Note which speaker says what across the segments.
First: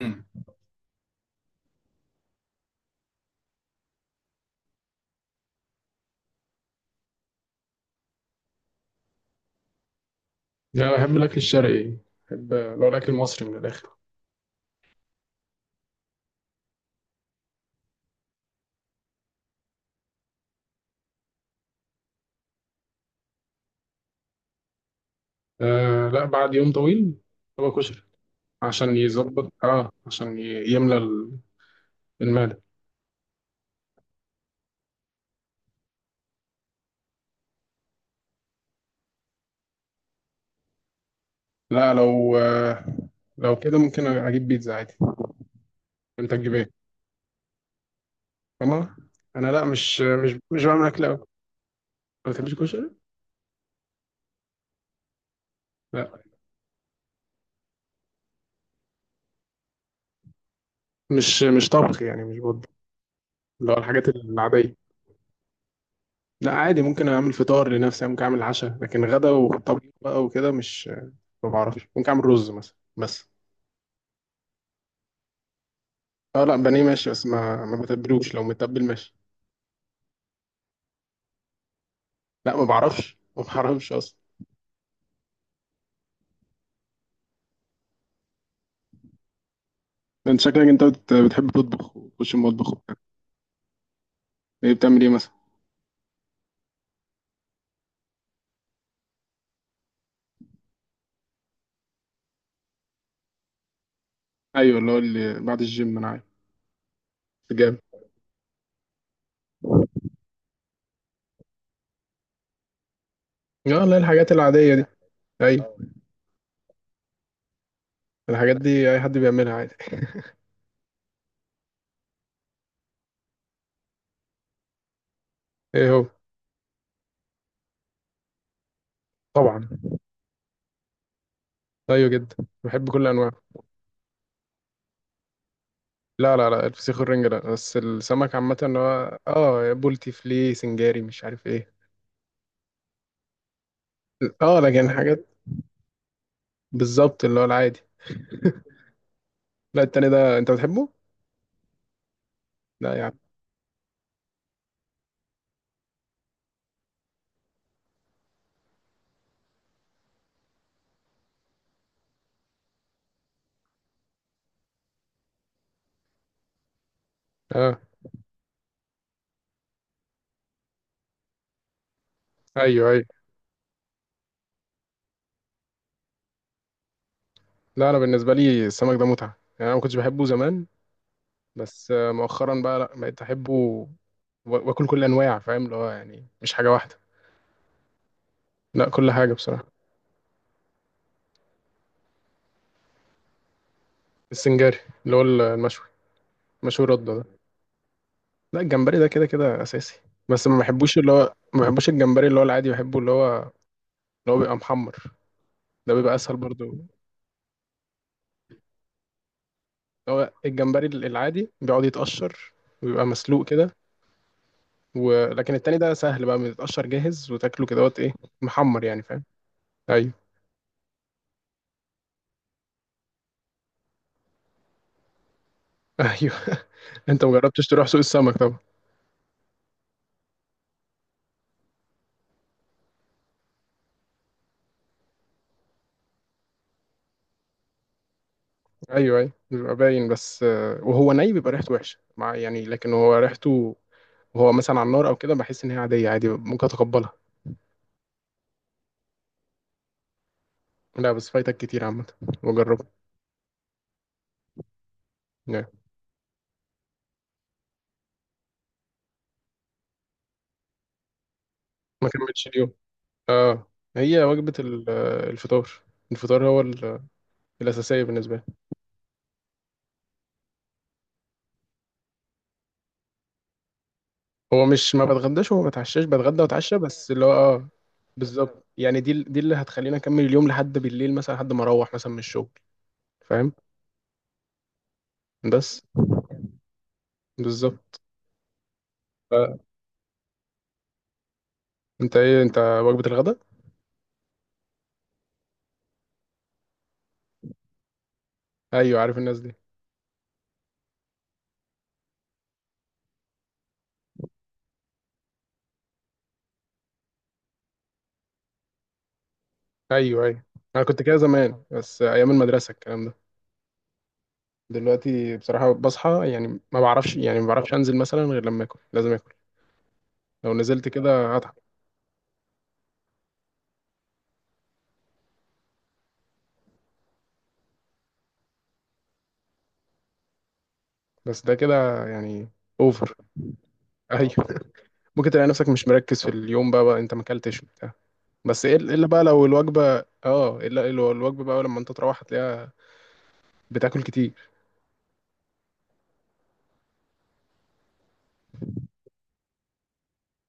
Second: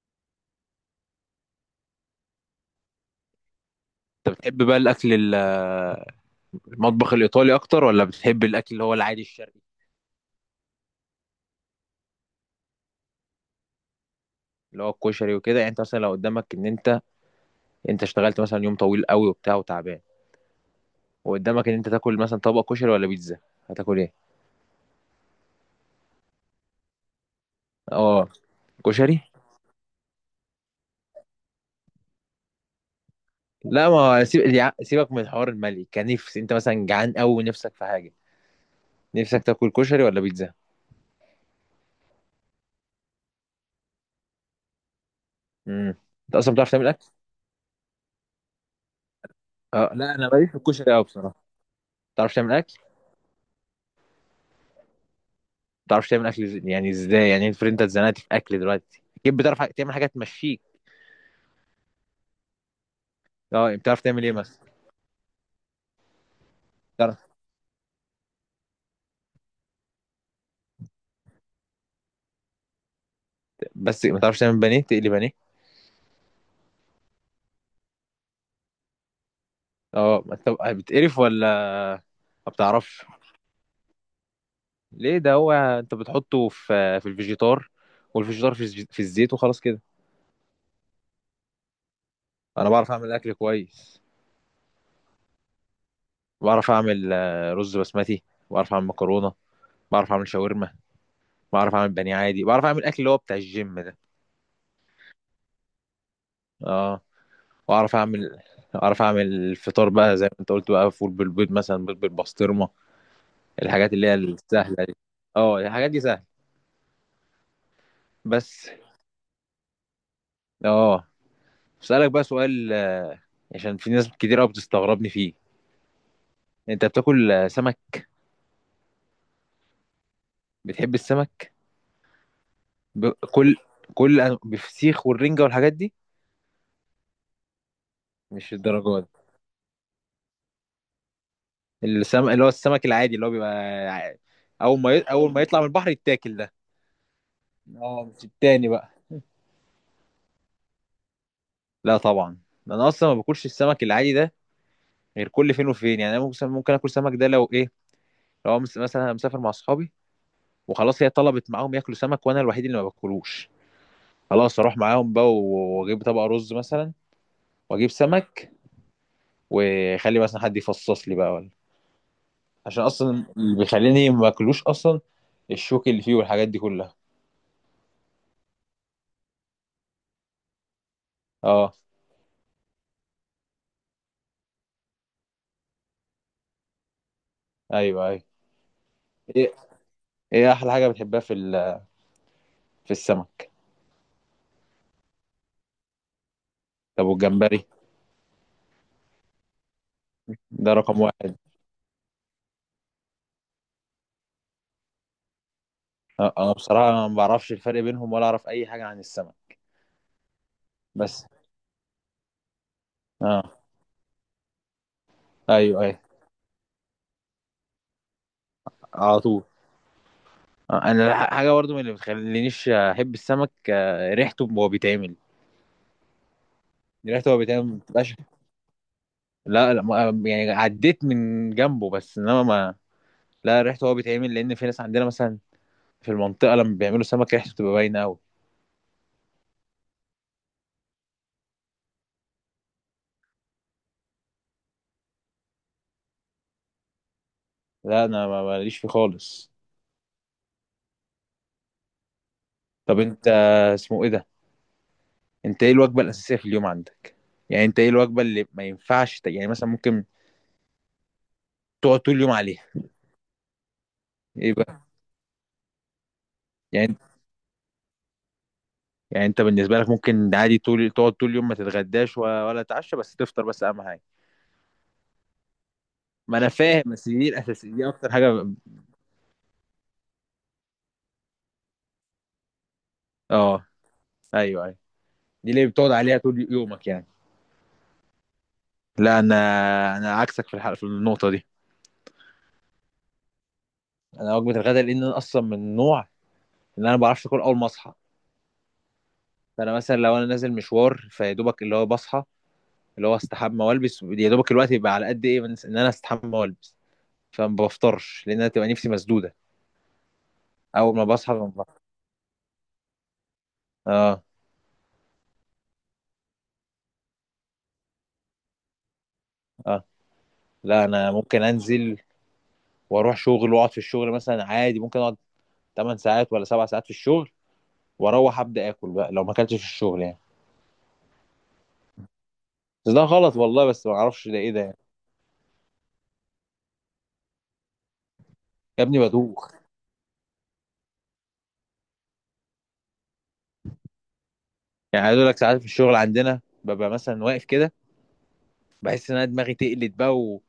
Speaker 1: مم.
Speaker 2: انت بتحب بقى المطبخ الايطالي اكتر ولا بتحب الاكل اللي هو العادي الشرقي؟
Speaker 1: لا، أنا بحب الأكل الشرقي. بحب لو الأكل المصري من الآخر.
Speaker 2: اللي هو الكشري وكده، يعني انت مثلا لو قدامك ان انت اشتغلت مثلا يوم طويل قوي وبتاع وتعبان، وقدامك ان انت تاكل مثلا طبق كشري ولا بيتزا، هتاكل ايه؟
Speaker 1: آه لا، بعد يوم طويل هو كشري.
Speaker 2: اه،
Speaker 1: عشان
Speaker 2: كشري.
Speaker 1: يظبط، عشان يملى المعدة.
Speaker 2: لا، ما سيب... يا- سيبك من الحوار المالي، كنفس انت مثلا جعان قوي ونفسك في حاجه، نفسك تاكل كشري ولا بيتزا؟
Speaker 1: لا، لو كده ممكن أجيب بيتزا عادي.
Speaker 2: امم
Speaker 1: أنت
Speaker 2: انت
Speaker 1: تجيب
Speaker 2: اصلا بتعرف
Speaker 1: إيه؟
Speaker 2: تعمل اكل؟
Speaker 1: والله أنا لا،
Speaker 2: اه،
Speaker 1: مش
Speaker 2: لا انا
Speaker 1: مش
Speaker 2: ماليش في
Speaker 1: مش بعمل
Speaker 2: الكشري
Speaker 1: أكل
Speaker 2: قوي
Speaker 1: أوي.
Speaker 2: بصراحه.
Speaker 1: ما
Speaker 2: بتعرف
Speaker 1: بتحبش
Speaker 2: تعمل اكل؟
Speaker 1: الكشري؟ لا،
Speaker 2: يعني ازاي؟ يعني افرض انت اتزنقت في اكل دلوقتي، اكيد بتعرف تعمل حاجه تمشيك.
Speaker 1: مش طبخ يعني، مش بط اللي
Speaker 2: اه،
Speaker 1: هو
Speaker 2: بتعرف
Speaker 1: الحاجات
Speaker 2: تعمل ايه مثلا؟
Speaker 1: العادية. لا عادي، ممكن
Speaker 2: بتعرف،
Speaker 1: أعمل فطار لنفسي، ممكن أعمل عشاء، لكن غدا وطبيخ بقى وكده مش. ما بعرفش، ممكن أعمل رز مثلا بس.
Speaker 2: بس ما تعرفش تعمل بانيه؟ تقلي بانيه؟
Speaker 1: اه لا، بانيه ماشي، بس ما بتبلوش، لو متبل ماشي.
Speaker 2: اه، ما انت بتقرف ولا ما
Speaker 1: لا ما
Speaker 2: بتعرفش؟
Speaker 1: بعرفش، ما بعرفش اصلا.
Speaker 2: ليه؟ ده هو انت بتحطه في الفيجيتار، والفيجيتار في الزيت، وخلاص كده.
Speaker 1: انت شكلك انت بتحب تطبخ وتخش
Speaker 2: انا
Speaker 1: المطبخ
Speaker 2: بعرف
Speaker 1: وبتاع.
Speaker 2: اعمل اكل كويس.
Speaker 1: ايه بتعمل ايه مثلا؟
Speaker 2: بعرف اعمل رز بسمتي، بعرف اعمل مكرونه، بعرف اعمل شاورما، بعرف اعمل بانيه عادي، بعرف اعمل اكل اللي هو بتاع الجيم ده.
Speaker 1: ايوه، اللي هو اللي بعد الجيم انا عارف.
Speaker 2: اه.
Speaker 1: جامد.
Speaker 2: واعرف اعمل، اعرف اعمل الفطار بقى زي ما انت قلت، بقى فول بالبيض مثلا، بيض بالبسطرمه،
Speaker 1: اه
Speaker 2: الحاجات
Speaker 1: لا،
Speaker 2: اللي هي
Speaker 1: الحاجات العاديه دي.
Speaker 2: السهله دي. اه،
Speaker 1: ايوه،
Speaker 2: الحاجات دي سهله،
Speaker 1: الحاجات
Speaker 2: بس.
Speaker 1: دي اي حد بيعملها عادي.
Speaker 2: اه، اسالك بقى سؤال، عشان في ناس كتير قوي بتستغربني فيه،
Speaker 1: ايه هو؟
Speaker 2: انت بتاكل سمك؟
Speaker 1: طبعا.
Speaker 2: بتحب السمك؟
Speaker 1: ايوه جدا. بحب كل
Speaker 2: ب...
Speaker 1: انواع.
Speaker 2: كل كل أن- بفسيخ والرنجة والحاجات دي؟
Speaker 1: لا لا لا، الفسيخ والرنجة لا، بس السمك
Speaker 2: مش
Speaker 1: عامة اللي
Speaker 2: الدرجات دي.
Speaker 1: هو بولتي، فليه، سنجاري، مش عارف ايه.
Speaker 2: اللي هو السمك العادي اللي هو بيبقى، ع-
Speaker 1: اه لكن حاجات.
Speaker 2: اول ما يطلع من البحر يتاكل، ده.
Speaker 1: بالظبط اللي هو العادي.
Speaker 2: اه، مش التاني بقى.
Speaker 1: لا التاني ده انت بتحبه؟
Speaker 2: لا طبعا، انا
Speaker 1: لا يا
Speaker 2: اصلا
Speaker 1: عم.
Speaker 2: ما باكلش السمك العادي ده غير كل فين وفين، يعني انا ممكن اكل سمك ده لو ايه، لو مثلا أنا مسافر مع اصحابي وخلاص، هي طلبت معاهم ياكلوا سمك وانا الوحيد اللي ما باكلوش، خلاص اروح معاهم بقى واجيب طبق رز مثلا،
Speaker 1: اه.
Speaker 2: واجيب سمك واخلي مثلا حد يفصص لي بقى ولا. عشان
Speaker 1: ايوه ايوه.
Speaker 2: اصلا اللي بيخليني ما اكلوش اصلا الشوك اللي فيه والحاجات دي كلها.
Speaker 1: لا، انا بالنسبه لي السمك ده متعه. يعني انا ما كنتش بحبه زمان،
Speaker 2: اه،
Speaker 1: بس مؤخرا بقى لا بقيت احبه واكل كل انواع، فاهم، اللي هو يعني مش حاجه واحده.
Speaker 2: ايوه، ايوه.
Speaker 1: لا كل حاجه
Speaker 2: ايه،
Speaker 1: بصراحه.
Speaker 2: احلى حاجه بتحبها في في السمك؟
Speaker 1: السنجاري، اللي هو المشوي. مشوي
Speaker 2: طب
Speaker 1: رده ده.
Speaker 2: والجمبري؟
Speaker 1: لا الجمبري ده كده كده اساسي. بس ما
Speaker 2: ده
Speaker 1: بحبوش،
Speaker 2: رقم
Speaker 1: اللي هو
Speaker 2: واحد.
Speaker 1: ما بحبوش الجمبري اللي هو العادي، بحبه اللي هو اللي هو بيبقى محمر. ده بيبقى اسهل
Speaker 2: انا
Speaker 1: برضو، اللي
Speaker 2: بصراحه ما بعرفش الفرق بينهم ولا اعرف اي حاجه عن السمك،
Speaker 1: هو الجمبري
Speaker 2: بس.
Speaker 1: العادي بيقعد يتقشر ويبقى مسلوق
Speaker 2: اه،
Speaker 1: كده. ولكن التاني
Speaker 2: ايوه،
Speaker 1: ده
Speaker 2: ايوه،
Speaker 1: سهل بقى، بيتقشر جاهز وتاكله كده وقت ايه. محمر يعني
Speaker 2: على
Speaker 1: فاهم.
Speaker 2: طول.
Speaker 1: ايوه
Speaker 2: انا، حاجه برضو من اللي بتخلينيش احب السمك، ريحته وهو بيتعمل،
Speaker 1: ايوه. انت مجربتش
Speaker 2: ما
Speaker 1: تروح سوق
Speaker 2: بتبقاش.
Speaker 1: السمك؟ طبعا.
Speaker 2: لا، لا، يعني عديت من جنبه بس انما ما. لا، ريحته هو بيتعمل، لان في ناس عندنا مثلا في المنطقه لما بيعملوا سمك ريحته بتبقى باينه قوي.
Speaker 1: ايوه ايوه بيبقى باين، بس وهو بيبقى ريحته وحشه مع يعني، لكن هو ريحته وهو مثلا على النار او كده بحس ان هي عاديه، عادي ممكن اتقبلها.
Speaker 2: لا انا، ماليش فيه خالص.
Speaker 1: لا بس فايتك كتير عامه، وجربه.
Speaker 2: طب انت، اسمه ايه ده؟ انت
Speaker 1: لا،
Speaker 2: ايه الوجبه الاساسيه في اليوم عندك؟ يعني انت ايه الوجبه اللي ما ينفعش يعني، مثلا ممكن تقعد
Speaker 1: ما
Speaker 2: طول اليوم
Speaker 1: كملتش
Speaker 2: عليها؟
Speaker 1: اليوم. اه، هي
Speaker 2: ايه
Speaker 1: وجبه
Speaker 2: بقى؟
Speaker 1: الفطار. الفطار هو
Speaker 2: يعني،
Speaker 1: الاساسيه بالنسبه لي.
Speaker 2: انت بالنسبه لك ممكن عادي طول تقعد طول اليوم ما تتغداش ولا تتعشى، بس تفطر بس اهم حاجه؟
Speaker 1: هو مش ما بتغداش وما بتعشاش،
Speaker 2: ما
Speaker 1: بتغدى
Speaker 2: انا
Speaker 1: واتعشى،
Speaker 2: فاهم، بس
Speaker 1: بس اللي
Speaker 2: دي
Speaker 1: هو
Speaker 2: الاساسيه، دي اكتر حاجه
Speaker 1: بالظبط يعني، دي اللي هتخليني اكمل اليوم لحد بالليل مثلا، لحد ما اروح مثلا من الشغل، فاهم.
Speaker 2: اه. ايوه، ايوه، دي اللي
Speaker 1: بس
Speaker 2: بتقعد عليها طول يومك يعني.
Speaker 1: بالظبط.
Speaker 2: لا انا، عكسك في الحلقه، في النقطه دي.
Speaker 1: انت ايه انت وجبة الغداء؟
Speaker 2: انا وجبه الغداء لان انا اصلا من النوع ان انا ما بعرفش اكل اول ما اصحى،
Speaker 1: ايوه، عارف الناس دي.
Speaker 2: فانا مثلا لو انا نازل مشوار، فيا دوبك اللي هو بصحى، اللي هو استحمى والبس، يا دوبك الوقت يبقى على قد ايه من ان انا استحمى والبس، فما بفطرش لان انا تبقى نفسي مسدوده.
Speaker 1: ايوه ايوه. انا
Speaker 2: اول
Speaker 1: كنت
Speaker 2: ما
Speaker 1: كده
Speaker 2: بصحى ما
Speaker 1: زمان
Speaker 2: بفطر.
Speaker 1: بس ايام المدرسة الكلام ده.
Speaker 2: اه.
Speaker 1: دلوقتي بصراحة بصحى، يعني ما بعرفش، يعني ما بعرفش انزل مثلا غير لما اكل، لازم اكل.
Speaker 2: اه،
Speaker 1: لو
Speaker 2: لا
Speaker 1: نزلت
Speaker 2: انا
Speaker 1: كده
Speaker 2: ممكن
Speaker 1: هتعب.
Speaker 2: انزل واروح شغل واقعد في الشغل مثلا عادي، ممكن اقعد 8 ساعات ولا 7 ساعات في الشغل، واروح ابدا اكل بقى لو ما اكلتش في الشغل يعني.
Speaker 1: بس ده كده يعني
Speaker 2: بس ده
Speaker 1: اوفر.
Speaker 2: غلط والله، بس ما اعرفش ده ايه ده
Speaker 1: ايوه.
Speaker 2: يعني.
Speaker 1: ممكن تلاقي نفسك مش مركز في اليوم بقى، انت ما اكلتش وبتاع. بس ايه-
Speaker 2: يا ابني
Speaker 1: الا بقى لو
Speaker 2: بدوخ،
Speaker 1: الوجبة اه الا لو الوجبة بقى لما انت تروح هتلاقيها، بتاكل كتير.
Speaker 2: يعني عايز اقول لك ساعات في الشغل عندنا ببقى مثلا واقف كده، بحس ان انا دماغي تقلت بقى،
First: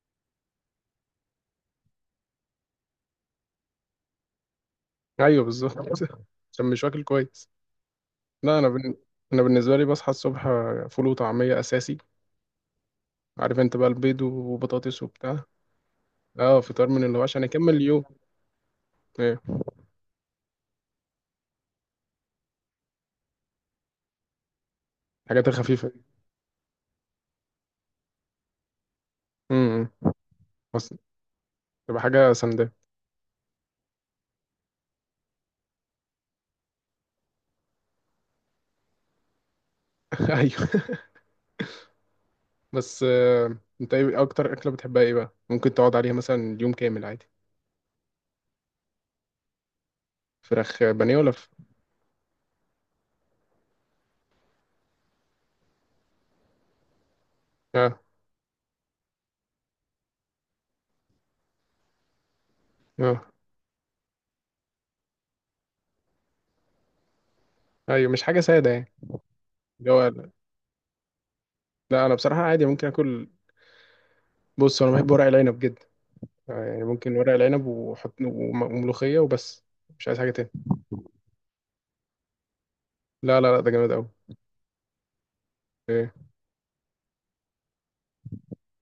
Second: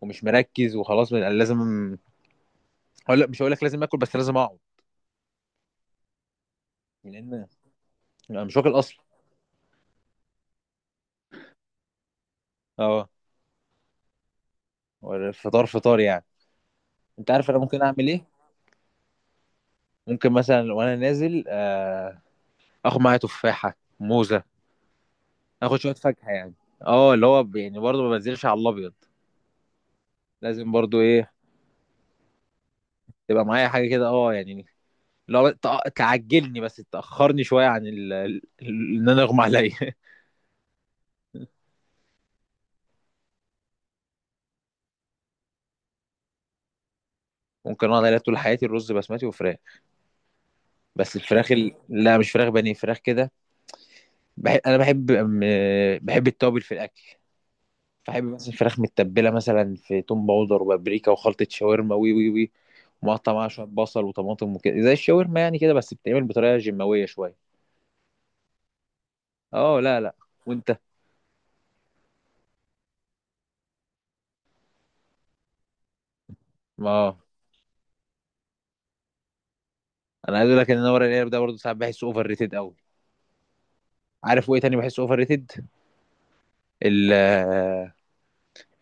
Speaker 2: ومش مركز، وخلاص بقى لازم، هقول لك مش هقول لك لازم اكل، بس لازم اقعد،
Speaker 1: ايوه بالظبط. عشان مش واكل
Speaker 2: لان
Speaker 1: كويس.
Speaker 2: انا مش
Speaker 1: لا انا
Speaker 2: واكل اصلا.
Speaker 1: انا بالنسبة لي بصحى الصبح، فول وطعمية اساسي.
Speaker 2: اه،
Speaker 1: عارف انت بقى البيض وبطاطس وبتاع.
Speaker 2: فطار، فطار يعني.
Speaker 1: اه فطار، من اللي هو
Speaker 2: انت
Speaker 1: عشان
Speaker 2: عارف انا
Speaker 1: اكمل
Speaker 2: ممكن
Speaker 1: اليوم.
Speaker 2: اعمل ايه؟
Speaker 1: ايه؟
Speaker 2: ممكن مثلا وانا نازل، اخد معايا تفاحه، موزه،
Speaker 1: الحاجات
Speaker 2: اخد
Speaker 1: الخفيفه
Speaker 2: شويه
Speaker 1: دي.
Speaker 2: فاكهه يعني. اه، اللي هو يعني برضه ما بنزلش على الابيض،
Speaker 1: امم.
Speaker 2: لازم
Speaker 1: بس
Speaker 2: برضه ايه
Speaker 1: تبقى حاجه سندال.
Speaker 2: تبقى معايا حاجه، كده اه يعني، لو تعجلني بس تاخرني شويه عن ان انا اغمى عليا
Speaker 1: ايوه. بس انت ايه اكتر اكله بتحبها، ايه بقى ممكن تقعد عليها مثلا يوم كامل عادي؟
Speaker 2: ممكن اقعد عليها طول حياتي، الرز بسمتي وفراخ.
Speaker 1: فراخ بانيه
Speaker 2: بس
Speaker 1: ولا
Speaker 2: الفراخ، لا مش فراخ بانيه، فراخ كده، انا بحب التوابل في الاكل.
Speaker 1: اه.
Speaker 2: فاحب مثلا فراخ متبله مثلا في توم باودر وبابريكا وخلطه شاورما، وي وي وي،
Speaker 1: اه.
Speaker 2: ومقطع معاها شويه بصل وطماطم وكده زي الشاورما يعني كده، بس بتتعمل بطريقه جماويه شويه.
Speaker 1: ايوه مش حاجه ساده يعني،
Speaker 2: اه،
Speaker 1: اللي
Speaker 2: لا،
Speaker 1: هو.
Speaker 2: لا. وانت؟
Speaker 1: لا، انا بصراحه عادي ممكن اكل. بص، انا بحب ورق العنب جدا. يعني
Speaker 2: ما
Speaker 1: ممكن ورق العنب وحط وملوخيه وبس. مش عايز حاجه
Speaker 2: انا
Speaker 1: تاني.
Speaker 2: عايز اقول لك ان انا ورق العنب ده برضه ساعات بحسه اوفر ريتد قوي.
Speaker 1: لا لا لا، ده جامد قوي.
Speaker 2: عارف وايه تاني بحسه اوفر ريتد؟ ال- آه،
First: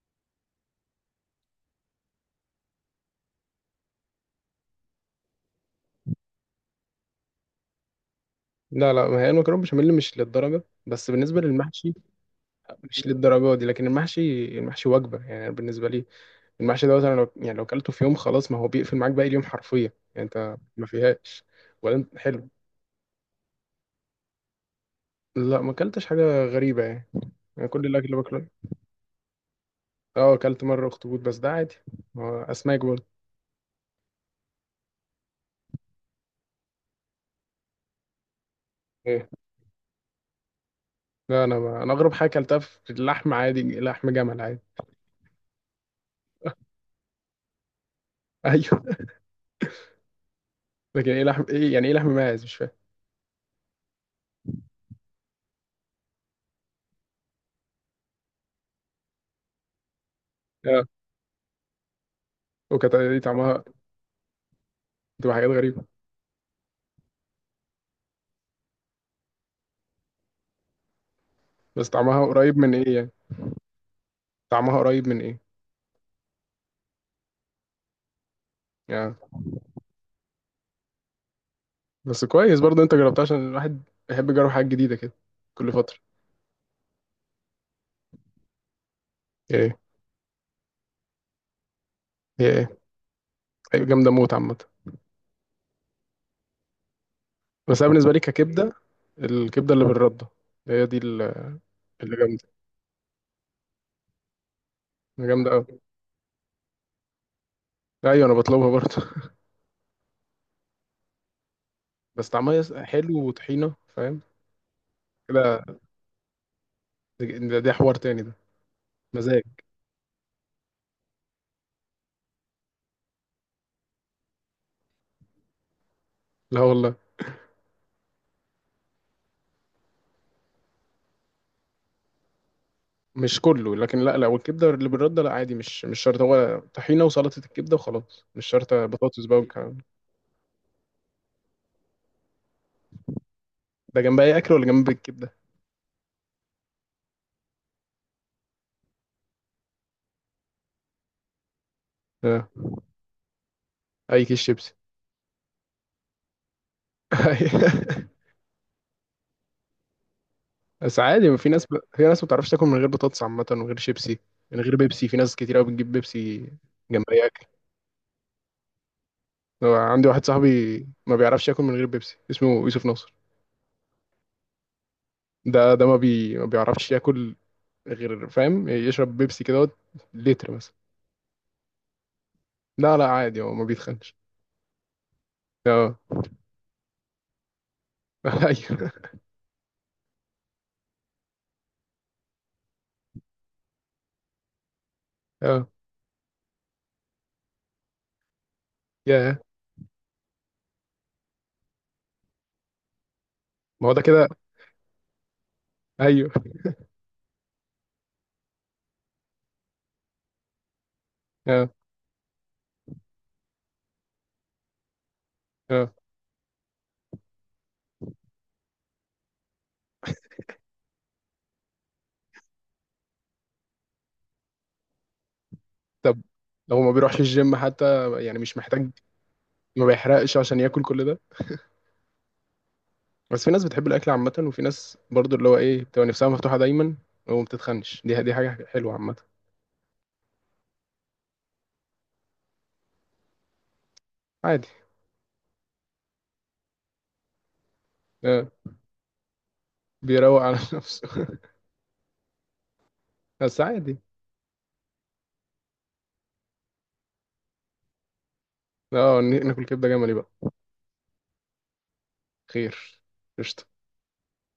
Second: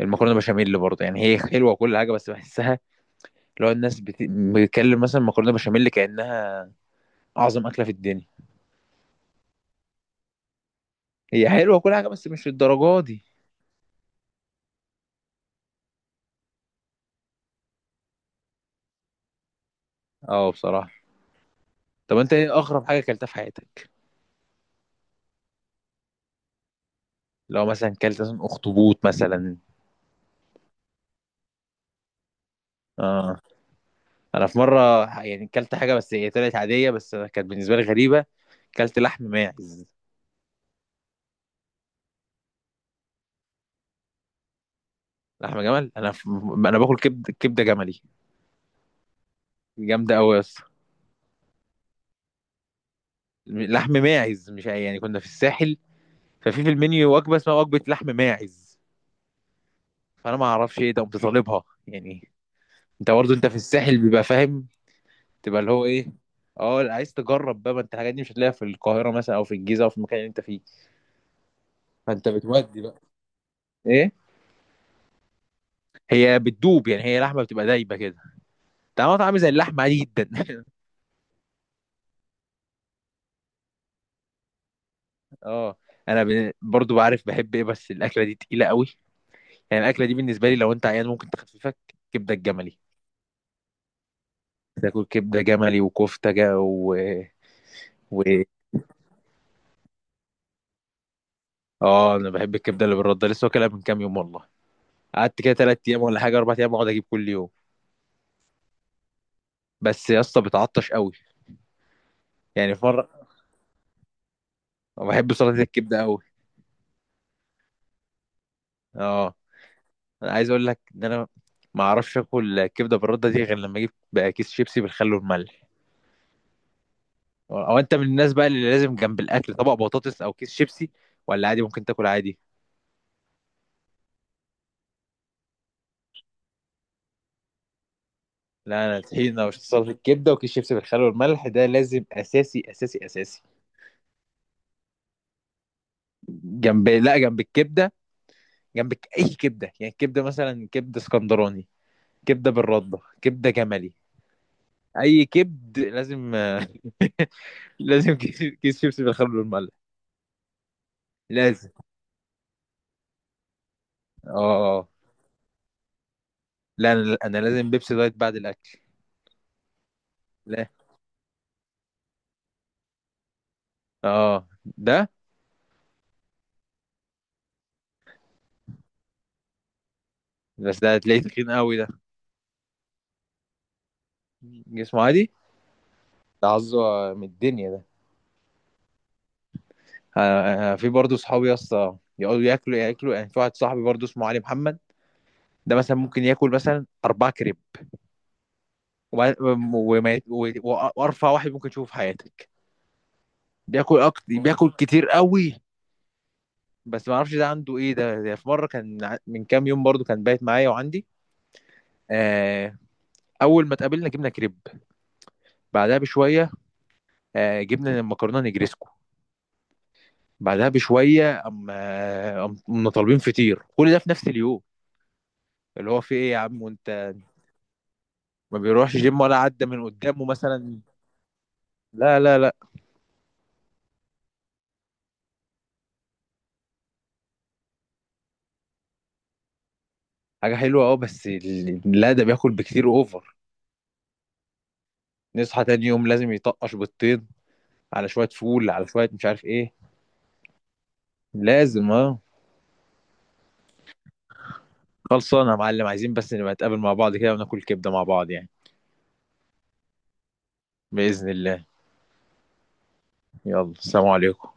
Speaker 2: المكرونه بشاميل برضه، يعني هي حلوه وكل حاجه بس بحسها، لو الناس بتتكلم مثلا مكرونه بشاميل كانها اعظم اكله في الدنيا.
Speaker 1: لا لا، ما هي المكرونه بشاميل مش للدرجه، بس بالنسبه
Speaker 2: هي حلوه
Speaker 1: للمحشي
Speaker 2: كل حاجه بس مش الدرجه
Speaker 1: مش
Speaker 2: دي.
Speaker 1: للدرجه دي. لكن المحشي، المحشي وجبه يعني بالنسبه لي. المحشي دوت، انا لو يعني لو اكلته في يوم، خلاص ما هو بيقفل معاك باقي اليوم حرفيا، يعني
Speaker 2: اه
Speaker 1: انت ما
Speaker 2: بصراحه.
Speaker 1: فيهاش. ولا انت
Speaker 2: طب انت
Speaker 1: حلو.
Speaker 2: ايه اغرب حاجه اكلتها في حياتك؟
Speaker 1: لا ما اكلتش حاجه غريبه يعني.
Speaker 2: لو
Speaker 1: انا كل
Speaker 2: مثلا
Speaker 1: الاكل اللي
Speaker 2: اكلت مثلا
Speaker 1: باكله.
Speaker 2: اخطبوط مثلا.
Speaker 1: اه اكلت مره اخطبوط، بس ده عادي، هو اسماك برضه.
Speaker 2: اه، انا في مره، يعني اكلت حاجه بس هي طلعت عاديه، بس كانت بالنسبه لي غريبه، اكلت لحم
Speaker 1: ايه.
Speaker 2: ماعز.
Speaker 1: لا انا ما... انا اغرب حاجه اكلتها في اللحم، عادي لحم جمل عادي.
Speaker 2: لحم جمل؟ انا انا باكل كبده جملي،
Speaker 1: ايوه.
Speaker 2: جامده قوي يا اسطى.
Speaker 1: لكن ايه لحم، ايه يعني ايه لحم ماعز مش فاهم.
Speaker 2: لحم ماعز مش يعني، كنا في الساحل، ففي المنيو وجبه اسمها وجبه لحم ماعز، فانا ما اعرفش
Speaker 1: اه
Speaker 2: ايه ده قمت طالبها يعني.
Speaker 1: وكانت
Speaker 2: انت
Speaker 1: دي
Speaker 2: برضه انت في
Speaker 1: طعمها.
Speaker 2: الساحل بيبقى فاهم،
Speaker 1: بتبقى حاجات
Speaker 2: تبقى اللي
Speaker 1: غريبه.
Speaker 2: هو ايه، اه لا، عايز تجرب بقى، ما انت الحاجات دي مش هتلاقيها في القاهره مثلا او في الجيزه او في المكان اللي انت فيه،
Speaker 1: بس طعمها
Speaker 2: فانت
Speaker 1: قريب من
Speaker 2: بتودي
Speaker 1: ايه
Speaker 2: بقى.
Speaker 1: يعني؟
Speaker 2: ايه؟
Speaker 1: طعمها قريب من ايه؟
Speaker 2: هي بتدوب، يعني هي لحمه بتبقى دايبه كده،
Speaker 1: يعني
Speaker 2: طعمها طعم زي اللحمه عادي جدا
Speaker 1: بس كويس برضه انت جربتها، عشان الواحد بيحب يجرب حاجات جديدة كده كل
Speaker 2: اه،
Speaker 1: فترة.
Speaker 2: انا، برضو بعرف بحب ايه، بس الاكله دي تقيله قوي،
Speaker 1: ايه
Speaker 2: يعني الاكله دي بالنسبه لي لو انت عيان ممكن تخففك، كبده
Speaker 1: هي؟ ايه
Speaker 2: الجملي.
Speaker 1: هي جامدة موت عامة.
Speaker 2: تاكل كبده جملي وكفته جا
Speaker 1: بس انا بالنسبة لي
Speaker 2: و...
Speaker 1: ككبدة، الكبدة اللي بالردة هي دي
Speaker 2: اه.
Speaker 1: اللي
Speaker 2: انا
Speaker 1: جامدة،
Speaker 2: بحب الكبده اللي بالرده لسه، واكلها من كام يوم والله، قعدت
Speaker 1: جامدة
Speaker 2: كده
Speaker 1: قوي.
Speaker 2: 3 ايام ولا حاجه 4 ايام اقعد اجيب كل يوم،
Speaker 1: ايوه انا بطلبها برضه.
Speaker 2: بس يا اسطى بتعطش قوي.
Speaker 1: بس طعمها
Speaker 2: يعني في مره،
Speaker 1: حلو وطحينة فاهم
Speaker 2: بحب سلطه
Speaker 1: كده.
Speaker 2: الكبده قوي.
Speaker 1: ده حوار تاني ده.
Speaker 2: اه،
Speaker 1: مزاج.
Speaker 2: انا عايز اقول لك ان انا ما اعرفش اكل كبده بالرده دي غير لما اجيب بقى كيس شيبسي بالخل والملح.
Speaker 1: لا والله.
Speaker 2: أو انت من الناس بقى اللي لازم جنب الاكل طبق بطاطس او كيس شيبسي، ولا عادي ممكن تاكل عادي؟
Speaker 1: مش كله، لكن لا لا، والكبدة اللي بالردة لا عادي، مش شرط، هو طحينة وسلطة الكبدة وخلاص، مش شرط
Speaker 2: لا، انا
Speaker 1: بطاطس بقى
Speaker 2: طحينه
Speaker 1: والكلام ده.
Speaker 2: وسلطه الكبده وكيس شيبسي بالخل والملح ده لازم، اساسي اساسي اساسي.
Speaker 1: ده جنب اي اكل ولا جنب الكبدة؟
Speaker 2: جنب، لا جنب الكبده، جنب اي كبده يعني، كبده مثلا، كبده اسكندراني،
Speaker 1: آه.
Speaker 2: كبده بالرده، كبده جملي،
Speaker 1: اي كيس شيبسي.
Speaker 2: اي كبد لازم لازم كيس شيبسي بالخل والملح،
Speaker 1: بس عادي، ما في ناس
Speaker 2: لازم.
Speaker 1: في ناس ما بتعرفش تاكل من غير بطاطس عامة ومن غير شيبسي، من غير
Speaker 2: اه، اه.
Speaker 1: بيبسي. في ناس كتير قوي بتجيب بيبسي
Speaker 2: لا
Speaker 1: جنب
Speaker 2: انا،
Speaker 1: اي اكل.
Speaker 2: لازم بيبسي دايت بعد الاكل.
Speaker 1: هو عندي واحد
Speaker 2: لا
Speaker 1: صاحبي ما بيعرفش ياكل من غير بيبسي، اسمه يوسف ناصر.
Speaker 2: اه، ده،
Speaker 1: ده ده ما بي ما بيعرفش ياكل غير فاهم، يشرب بيبسي كده لتر مثلا.
Speaker 2: بس ده هتلاقيه تخين قوي، ده
Speaker 1: لا لا عادي، هو ما بيتخنش.
Speaker 2: جسمه عادي،
Speaker 1: اه.
Speaker 2: ده عظه من الدنيا ده.
Speaker 1: ايوه.
Speaker 2: في برضه صحابي يا اسطى يقعدوا ياكلوا ياكلوا، يعني في واحد صاحبي برضه اسمه علي محمد،
Speaker 1: اه
Speaker 2: ده مثلا ممكن ياكل مثلا اربع كريب، وما
Speaker 1: يا.
Speaker 2: وما يت- و- و- وارفع واحد ممكن تشوفه في حياتك،
Speaker 1: ما هو
Speaker 2: بياكل
Speaker 1: ده
Speaker 2: أكتر،
Speaker 1: كده.
Speaker 2: بياكل كتير قوي.
Speaker 1: ايوه.
Speaker 2: بس ما اعرفش ده عنده ايه ده, في مره كان من كام يوم برضه كان بايت معايا وعندي.
Speaker 1: اه
Speaker 2: آه اول ما اتقابلنا جبنا كريب،
Speaker 1: اه.
Speaker 2: بعدها بشويه جبنا المكرونه نجريسكو، بعدها بشويه اما كنا طالبين فطير، كل ده في نفس اليوم، اللي هو في
Speaker 1: طب
Speaker 2: ايه يا عم؟
Speaker 1: لو
Speaker 2: وانت
Speaker 1: ما بيروحش الجيم حتى، يعني مش
Speaker 2: ما
Speaker 1: محتاج.
Speaker 2: بيروحش جيم ولا عدى من
Speaker 1: ما
Speaker 2: قدامه
Speaker 1: بيحرقش عشان
Speaker 2: مثلا؟
Speaker 1: ياكل كل ده.
Speaker 2: لا، لا، لا،
Speaker 1: بس في ناس بتحب الاكل عامه، وفي ناس برضو اللي هو ايه بتبقى نفسها مفتوحه دايما وما بتتخنش، دي حاجه حلوه عامه.
Speaker 2: حاجه حلوه اه، بس لا ده بياكل بكتير اوفر،
Speaker 1: عادي.
Speaker 2: نصحى تاني يوم لازم يطقش بالطين على شويه
Speaker 1: آه،
Speaker 2: فول، على شويه مش عارف ايه،
Speaker 1: بيروق على نفسه.
Speaker 2: لازم اه.
Speaker 1: بس عادي.
Speaker 2: خلصانه يا معلم، عايزين بس نبقى نتقابل مع بعض كده وناكل كبده مع بعض يعني.
Speaker 1: اه ناكل كبده جملي بقى.
Speaker 2: باذن الله.
Speaker 1: خير. قشطه.
Speaker 2: يلا، سلام عليكم.